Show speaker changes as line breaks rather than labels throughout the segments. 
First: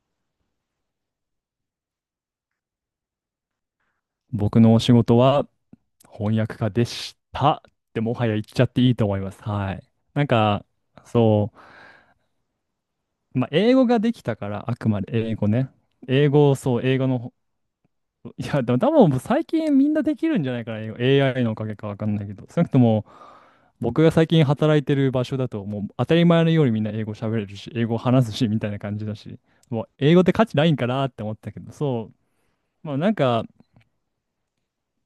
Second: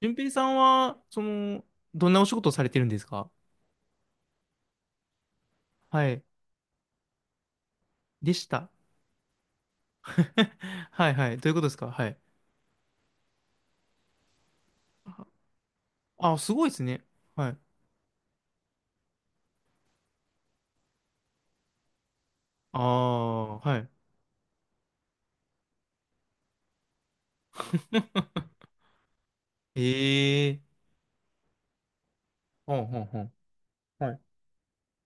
順平さんは、どんなお仕事をされてるんですか？
僕のお仕事は
はい。
翻訳家でしたってもは
で
や言っ
し
ちゃっ
た。
ていいと思います。はい。なんか、
はいはい。どうい
そ
うことですか？はい。
英語ができたから、あくまで英語ね。英
あ、す
語、
ごいで
そ
す
う、英
ね。
語の、
はい。
いや、でも多分最近みんなできるんじゃないかな、英語 AI のおかげかわかんないけど、少なく
あ
とも
あ、はい。
僕が最近働いてる場所だと、もう当たり前のようにみんな英語喋れるし、英語話すし、みたいな感じだし、もう英語って価値
ええ、
ないんかなって思ったけど、
ほん
う、まあ
ほん
なん
ほん。
か、
はい。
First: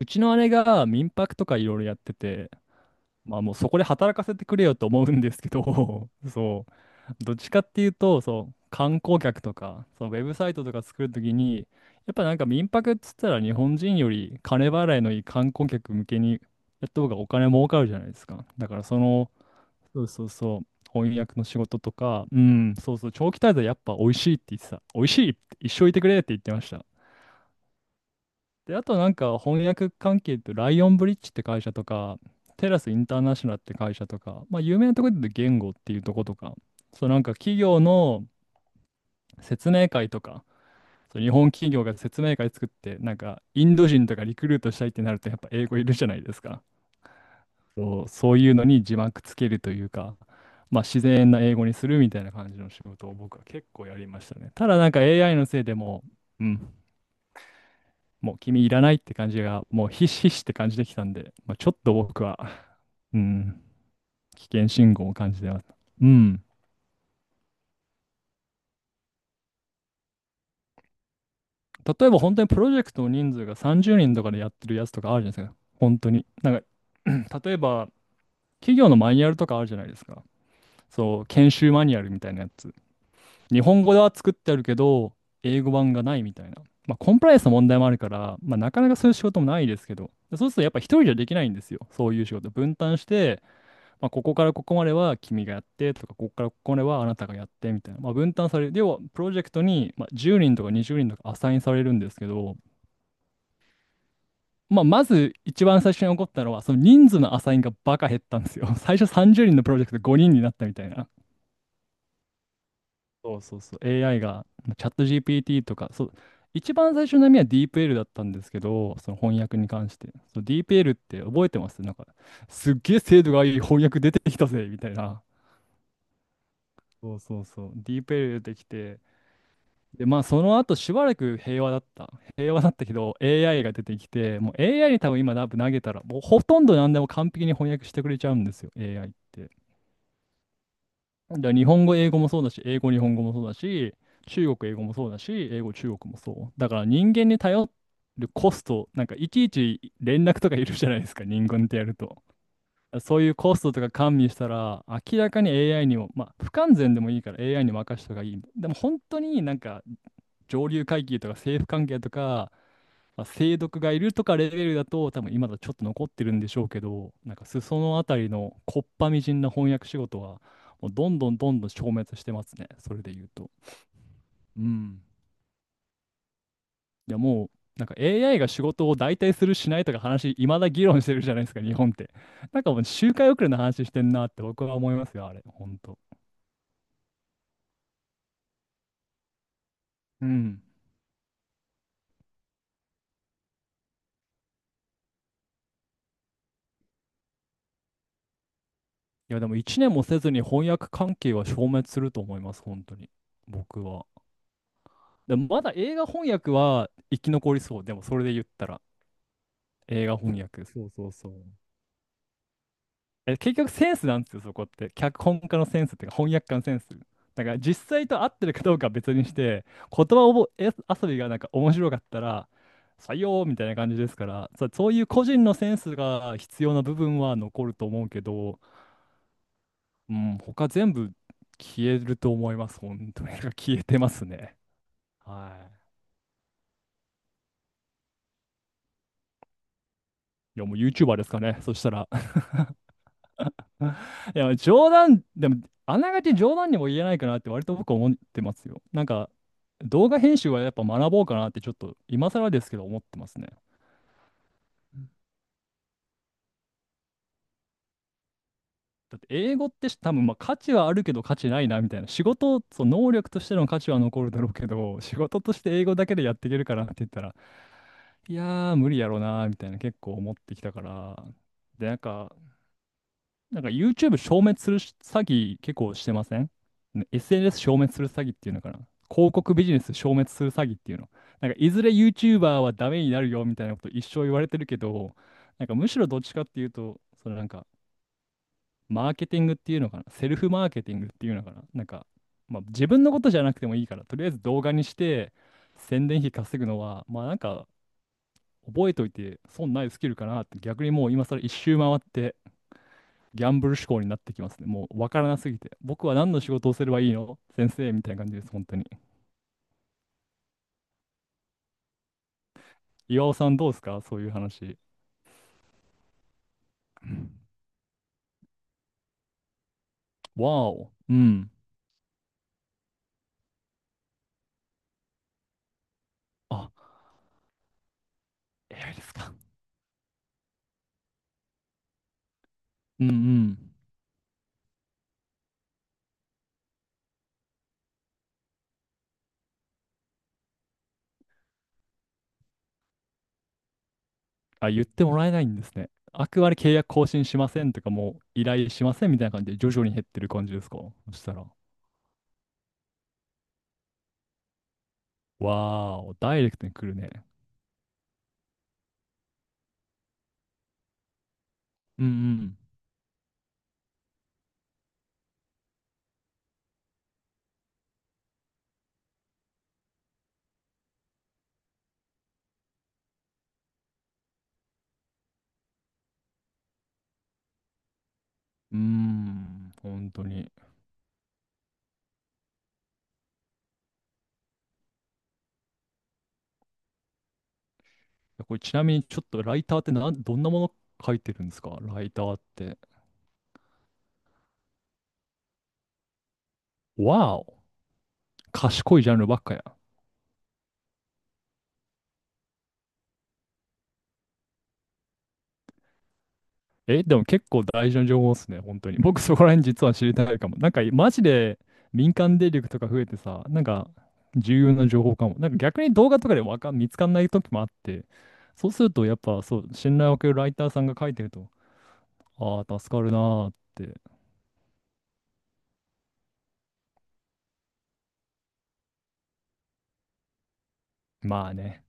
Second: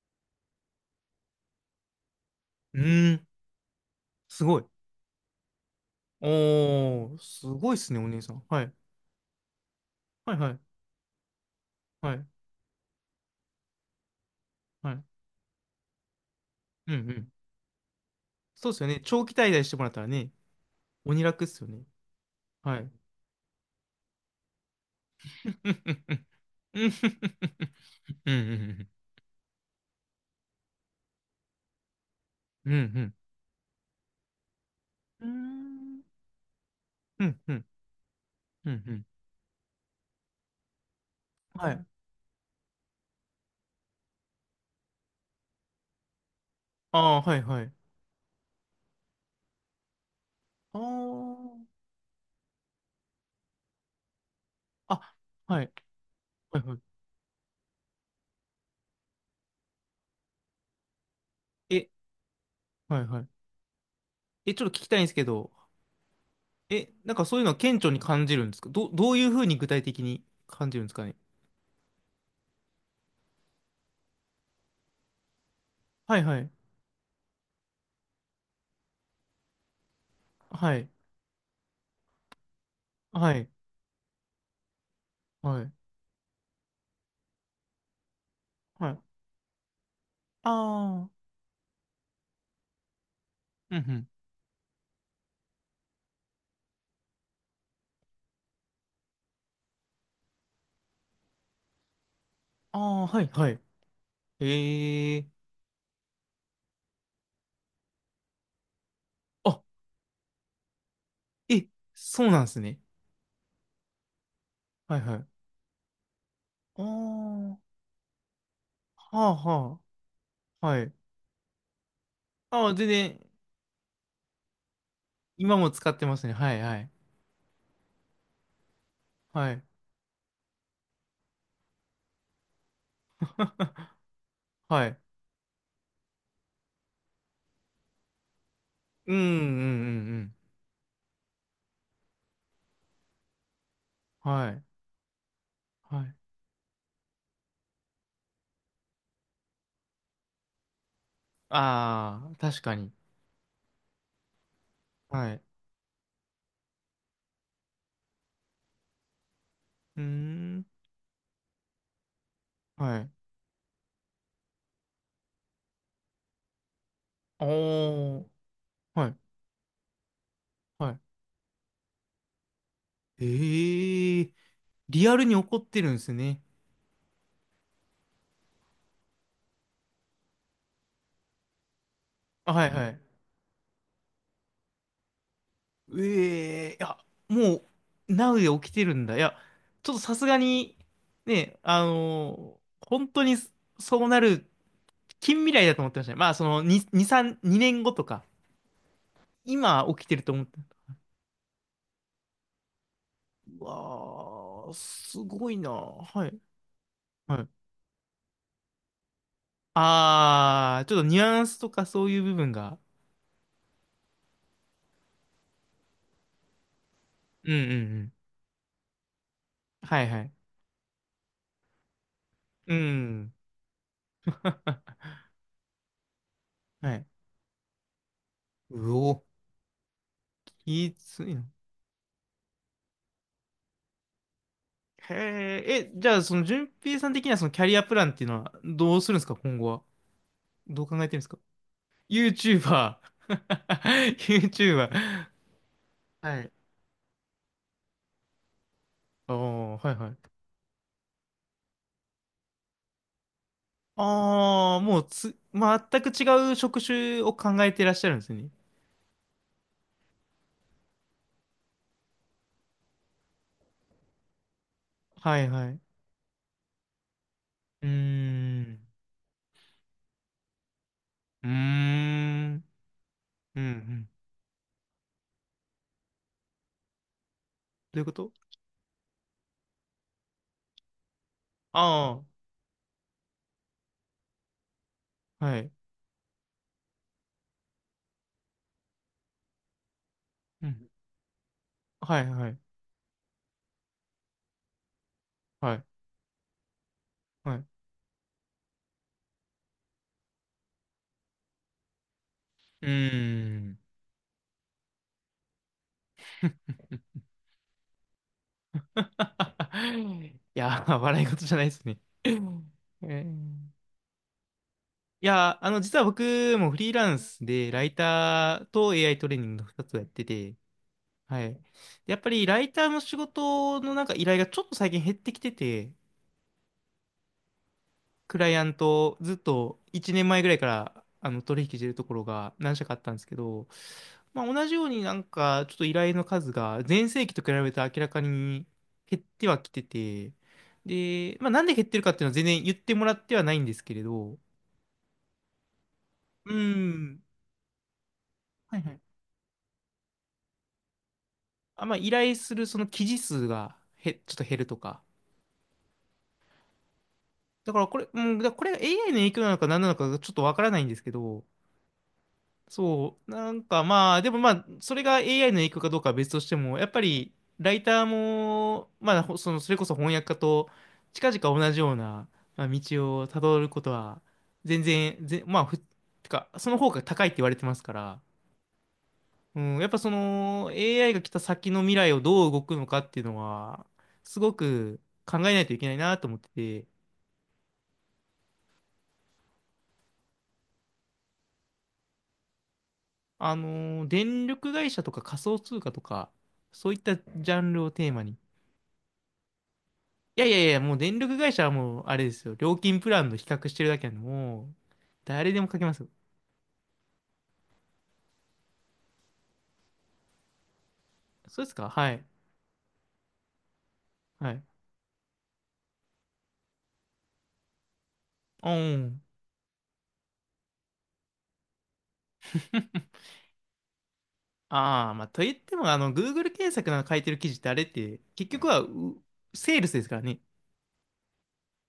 うちの姉が民泊とかいろいろやってて、
うん、
まあもうそこで働かせ
す
てく
ごい。
れよと思うんですけど、
おー、
どっ
す
ちかっ
ごいっ
てい
す
う
ね、お
と、
姉さん。はい。
観光客とか、そのウェ
は
ブ
い
サ
は
イトと
い。
か作るときに、や
は
っぱ
い。
なんか民泊っつったら日本人より金
は
払い
い。
のいい観光客向けにや
う
っ
んう
た方がお
ん。
金儲かるじゃないですか。だ
そうで
か
す
ら
よ
そ
ね。長
の、
期滞在してもらった
そう
ら
そう
ね、
そう、翻
鬼
訳
楽
の
っ
仕
すよ
事
ね。
とか、
はい。
長期滞在やっぱ美味しいって言ってた。美味しいって、一生い てく
ん、
れって言ってました。
うんう
で、あ
ん
となんか翻訳関係ってライオンブリッジって会社とか、テ
うん。う
ラスイン
ん
ターナショナルって会社とか、まあ有名なところで
うん
言
う
う
ん。うん
と
う
言語っていうと
ん。
ことか、そうなん
う
か
んう
企
ん
業の
うんうん。
説明会とか、そう日本企
は
業
い。
が説明会作って、なんかインド人とかリクルートしたいってなるとやっぱ英語いるじゃないですか。
ああ、はいはい。
そういうのに字幕つけるというか、
あ
まあ自然な英語に
あ。
するみたいな感じの仕事を僕は結構やりましたね。ただなんか
あ、
AI のせ
は
い
い。
でう、う
はい
ん
は
もう君いらないって感じが、もうひしひしって感じできたんで、ちょ
い。
っ
え、
と僕は、
はい
う
はい。
ん、危
え、ちょ
険
っと聞き
信
たいんで
号
す
を
け
感じて
ど、
ます。うん。
え、なんかそういうのは顕著に感じるんですか？どういうふうに具体的に感じるんですかね？
例えば本当にプロジェクトの人数が30人とかでやってるやつとかあるじゃないですか。本当
はい
に。
はい。
例えば、企業のマニュアルとかあるじゃないですか。
はい。
そう、研修マニュアルみたいなやつ。
はい。
日本語では作ってあるけど、英
は
語
い。
版がないみたいな。まあ、コンプライアンスの問題もあるから、まあ、なかな
は
か
い。
そういう仕事もないですけど、そ
あ
うするとやっぱ一人
あ。
じゃできないんですよ。そういう仕事。分担して、
うんう
ま
ん。
あ、ここからここまでは君がやってとか、ここからここまではあなたがやってみたいな、まあ、分担される。要は、プロジェクトに、まあ、10人とか20人とかアサインされるんですけど、
ああ、はいはい。
まあ、ま
ええ、
ず一番最初に起こったのは、その人数のアサインがバカ減ったんですよ。最初30人
あ、
のプロジェクト5人になったみたいな。
え、そうなんですね。
そうそうそう。AI が、チャッ
はい
ト
はい。あ
GPT とか、そう、一番最初の波は
あ。
DeepL だったんですけど、その
はあ
翻訳に
は
関して。そう、
あ。はい。
DeepL って覚えてますなんか、
あ
す
あ、
っ
全
げえ
然、
精度がいい翻訳出てきたぜみたいな。
今も使ってますね。はいはい。
そうそうそう。DeepL 出てきて、
はい。
で、まあ、その後しばらく平和だった。平和だったけど、AI が出てきて、もう
は
AI
い。
に多分今投げたら、もうほとんど何でも完璧に翻訳してくれちゃうんですよ、AI っ
うんうんうんう
て。
ん。
だから日本語、英語もそうだし、英語、日本語もそうだし、
は
中
い。
国、英語もそうだし、英語、中
は
国
い。
もそう。だから人間に頼るコスト、なんかいちいち連絡とかいるじゃないですか、人間ってやると。
ああ、確かに。
そういうコストとか加味したら、明
は
ら
い。
か
う
に AI にも、まあ、不完全でもいいから AI に任せた方がいい。でも本当になんか
ーん。
上流階級とか政府関係とか、
はい。
まあ、清毒がいるとかレベルだと多分今だとちょっと残ってるんでしょうけど、なんか裾野あた
おー。
りのこっ
は
ぱ
い。
みじんな翻訳仕事はも
は
う
い。
どんどんどんどん消滅してますねそれで言うと。
ええー。
うん。
リアルに起こってるんですね。
いやもうなんか AI が仕事を代替するしないとか話いまだ議論してるじゃないですか日本って。
あ、
なん
はい
かもう
はい。
周回遅れの話してんなって僕は思いますよあれ本当。
ええー。いや、もう、ナウで起きてるんだ。いや、ちょっとさす
う
が
ん。
に、ね、本当にそうなる近未来だと思ってましたね。まあ、その、2、2、3、2年後とか、
いやでも1
今
年も
起きて
せ
る
ず
と思
に
って。
翻訳関係は消滅すると思います本当に
う
僕は。
わー、す
でも
ごい
ま
な。
だ映画
は
翻
い。
訳は生き
はい。
残りそう。でもそれで言ったら。映画翻訳。
ああ、
そう
ちょっと
そう
ニュ
そう。
アンスとかそういう部分が。
え、結局センスなんですよ、そこって。脚本家のセンスっていうか、翻訳家のセンス。だ
う
か
ん
ら
うんう
実際
ん。
と合ってるかどうかは別にして、
は
言
いは
葉
い。
を覚え遊びがなんか面白かったら、
う
採
ん。
用みたいな感じですから、そういう個人のセンスが必要な
は
部
い。
分は残ると思うけど、
うお。
うん、他全
き
部
ついな。
消えると思います。本当に 消えてますね。は
へえ、
い。
え、じゃあその順平さん的にはそのキャリアプランっていうのはどうするんですか、今後は？
いや、もう
どう考えて
YouTuber
るんで
で
す
す
か？
かね。そしたら。
YouTuber。
いや、
YouTuber。
でも、あながち
はい。
冗談にも言えないかなって割と僕思ってますよ。
ああ、はいは
動画
い。
編集はやっぱ学ぼうかなってちょっと今更ですけど思ってますね。
ああ、もう全く違う職種を考えてらっしゃるんですね。
だって英語って多分まあ価値はあるけど価値ないなみたいな。仕事、その能力としての価値は残るだろうけど、仕
は
事
い
とし
は
て
い。
英語だけでやっていけるかなって言ったら、
うー
いやー
ん。
無理やろうなみたいな結構思ってきたから。
うー
で、なんか、
ん。う
な
んう
んか
ん。
YouTube 消滅する詐欺結構してませんね？ SNS 消滅
どう
す
いう
る
こ
詐
と？
欺っていうのかな、広告ビジネス消滅する詐欺っていうの。なんかいずれ
あ
YouTuber はダメになるよみたいなこと一生言われてるけど、
あ、は
なん
い。
かむしろどっちかっていうと、そのなんかマーケティングっていうのかな、セルフマ
う
ーケ
ん。
ティングっていうのかな、なんか、
はい、はい、
まあ、自分のことじゃなくてもいいから、とりあえず動画にして
はい、
宣伝費稼ぐのは、まあなん
はい。
か覚えといて損ないスキルかなって逆にもう今更一周回って
うー
ギャンブル
ん。
志向になってきますね。もう分からなすぎて。僕は何の仕事をすればいいの先生みたいな感じです、本当に。
いやー、笑い事じゃないですね。うん、え
岩尾さんどう
ー
ですかそういう話。
いやー、実は僕もフリーランスで、ライターと AI トレーニングの2つをやってて、
わお。う
は
ん。
い。で、やっぱりライターの仕事のなんか依頼がちょっと最近減ってきてて、
あ、
クライアン
AI です
ト、
か。
ずっと1年前ぐらいから取引してるところが何社かあっ
うん
た
う
んですけ
ん。
ど、まあ、同じようになんかちょっと依頼の数が前世紀と比べて明らかに減ってはきてて、で、まあ、なんで減ってるかっていうのは全然言ってもらってはないんですけれど、
あ、言ってもらえないんですね。あくま
う
で契約更
ん。
新しませんとか、もう依頼
はい
し
は
ま
い。
せんみたいな感じで徐々に減ってる感じですかそしたら。
あ、まあ、依頼するその記事数がちょっと減るとか。
わーお、ダイレクトに来るね。
だからこれ、うん、だからこれが AI の影響なのか何なのかちょっとわからないんですけど、
うん
そう、なんかまあ、でもまあ、それが AI の影響かどうかは別としても、やっぱりライターも、まあ、ほその、それこそ翻訳家と近々同じような、まあ、道をたどることは、全然、まあ、てか、その方が高いって言われてますから、
うん。う
う
ーん、
ん、やっぱそ
本当に。
の AI が来た先の未来をどう動くのかっていうのは、すごく考えないといけないなと思ってて、
これちなみにちょっとライターってどんなもの書いてるんですかライターって。
電力会社とか仮想通貨とか、そういっ
わ
たジ
ー
ャンルをテーマに、
賢いジャンルばっかやん。
いやいやいや、もう電力会社はもう、あれですよ。料金プランの比較してるだけなんで、もう、誰でも書けますよ。
え、でも結構大事な情報っすね、本当に。僕そこら辺実は知りたいかも。なんかマジで
そうですか？は
民
い。
間電力とか増えてさ、なんか
は
重
い。
要な情報かも。なんか逆に動画とかでわかん、見つかんない時もあって、そ
う
うするとやっ
ん。
ぱそう、信頼を受けるライターさんが書いてると、ああ、助かるなーって。
ああ、まあ、と言っても、Google 検索の書いてる記事ってあれって、結局は、セールスですからね。
まあね。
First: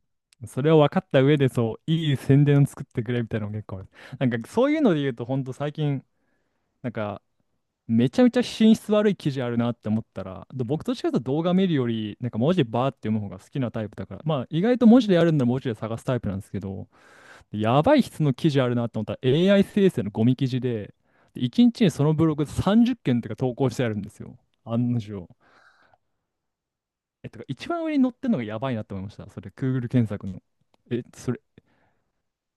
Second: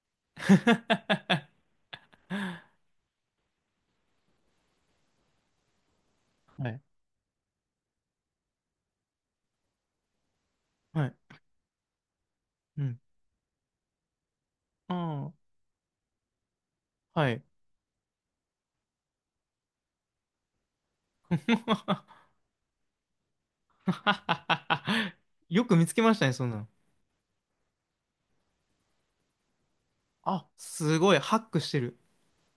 それを分かった上 でそう、いい宣伝を作ってくれみたいなのも結構ある。なんかそういうので言うと、ほんと最近、
はい。
なんかめちゃめちゃ品質悪い記事あるなって思ったら、で僕と
は
違う
い。
と動画見るより、なんか文字
う
バーって
ん。
読む方が好きなタイプだから、まあ意外と文字でや
あ
るんなら文字で探すタイプなんですけど、
あ、はい。
やばい質の記事あるなって思ったら AI 生成のゴミ記事で、で1日にちにそのブログ30件とか投稿してあるんですよ。案の 定。
よく見つけましたね、そんなの。
え、とか一番上に載ってるのがやばいなって思いました。それ、Google 検索の。
あ、す
え、
ごい、
そ
ハッ
れ
クしてる。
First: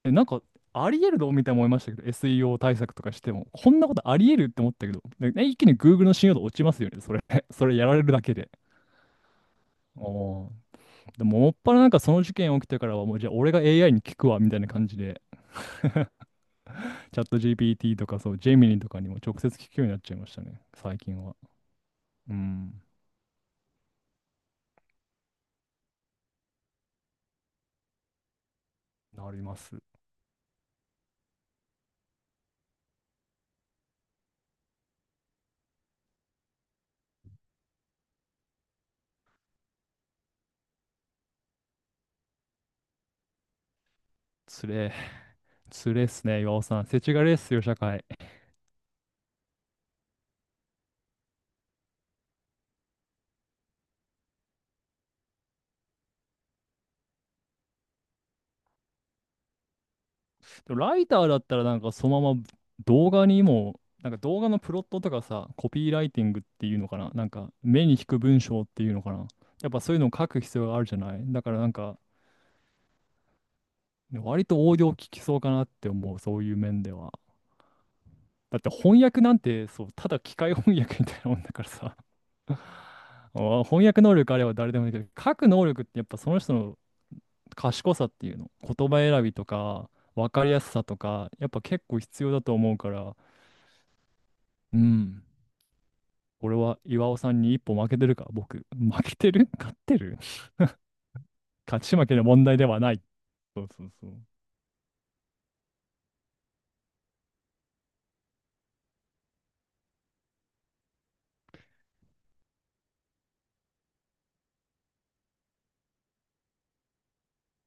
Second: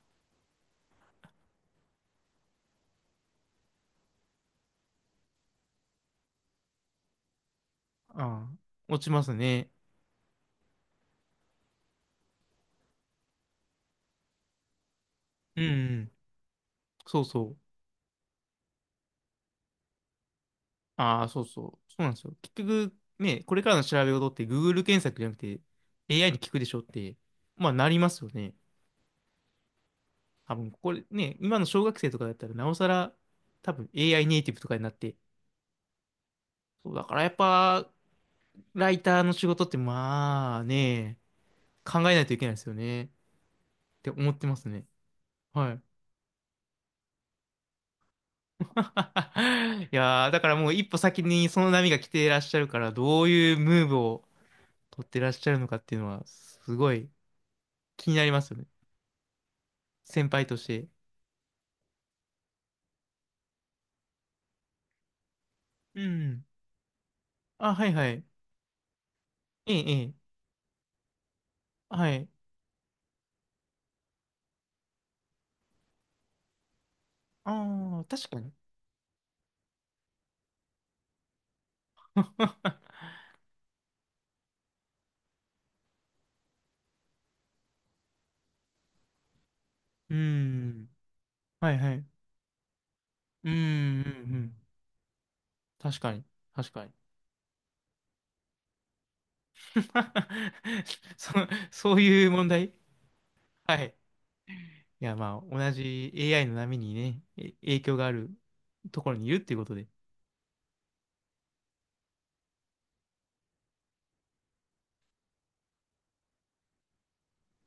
え、なんか、あり得るのみたいに思いましたけど、SEO 対策とかしても、こんなことあり得るって思ったけど、でね一気に Google の信用度落ちますよね、それ。それやられるだけ
あ
で。
あ、落ちますね。
おーでも、もっぱらなんかその事件起きてからは、もうじゃあ俺が AI に聞くわ、みたいな感じで、
うん、う ん。
チ
そ
ャ
う
ット
そう。
GPT とか、そう、ジェミニとかにも直接聞くようになっちゃいましたね、最
あ
近
あ、
は。
そうそう。そうなんです
う
よ。結
ん、
局、ね、これからの調べ事って Google 検索じゃなくて AI に聞くでしょって、まあなりますよね。
なります。
多分、これね、今の小学生とかだったらなおさら多分 AI ネイティブとかになって。そう、だからやっぱ、ライターの仕事ってまあね、考えないといけないですよね。って思ってま
つ
すね。
れえ、
はい。
つれえっすね、岩尾さん。世知辛いっすよ、社会。
いやー、だからもう一歩先にその波が来ていらっしゃるから、どういうムーブを取ってらっしゃるのかっていうのは、すごい気になりますよね。先輩とし
でも
て。
ライターだったらなんかそのまま動画にも、なんか動画のプロットとかさ、コピー
う
ライティングっ
ん。
ていうのかな、なんか
あ、は
目
い
に引
は
く
い。
文章っていうのかな。やっ
え
ぱ
え、
そういう
え
のを書
え。
く必要があるじゃない。だからなんか、
はい。
割と応用利きそうかなって思う、そういう面では。
ああ、確かに。
だって翻訳なんて、そう、ただ機械翻訳みたいなもんだからさ。あ翻訳能力あれば誰でもできる。書く能力ってやっぱその人の賢さっていうの。言葉選びとか、
う
分かりやすさ
ん。
とか、やっぱ
はい
結
は
構
い。
必要だと思うから、
うん、うん、うん。
うん。
確かに。
俺
確
は
かに。
岩尾さんに一歩負けてるか僕。負けてる勝ってる
そ、
勝
そ
ち
う
負けの
いう
問
問
題で
題？
はない。そう
は
そう
い。
そう。
いや、まあ、同じ AI の波にね、影響があるところにいるっていうことで。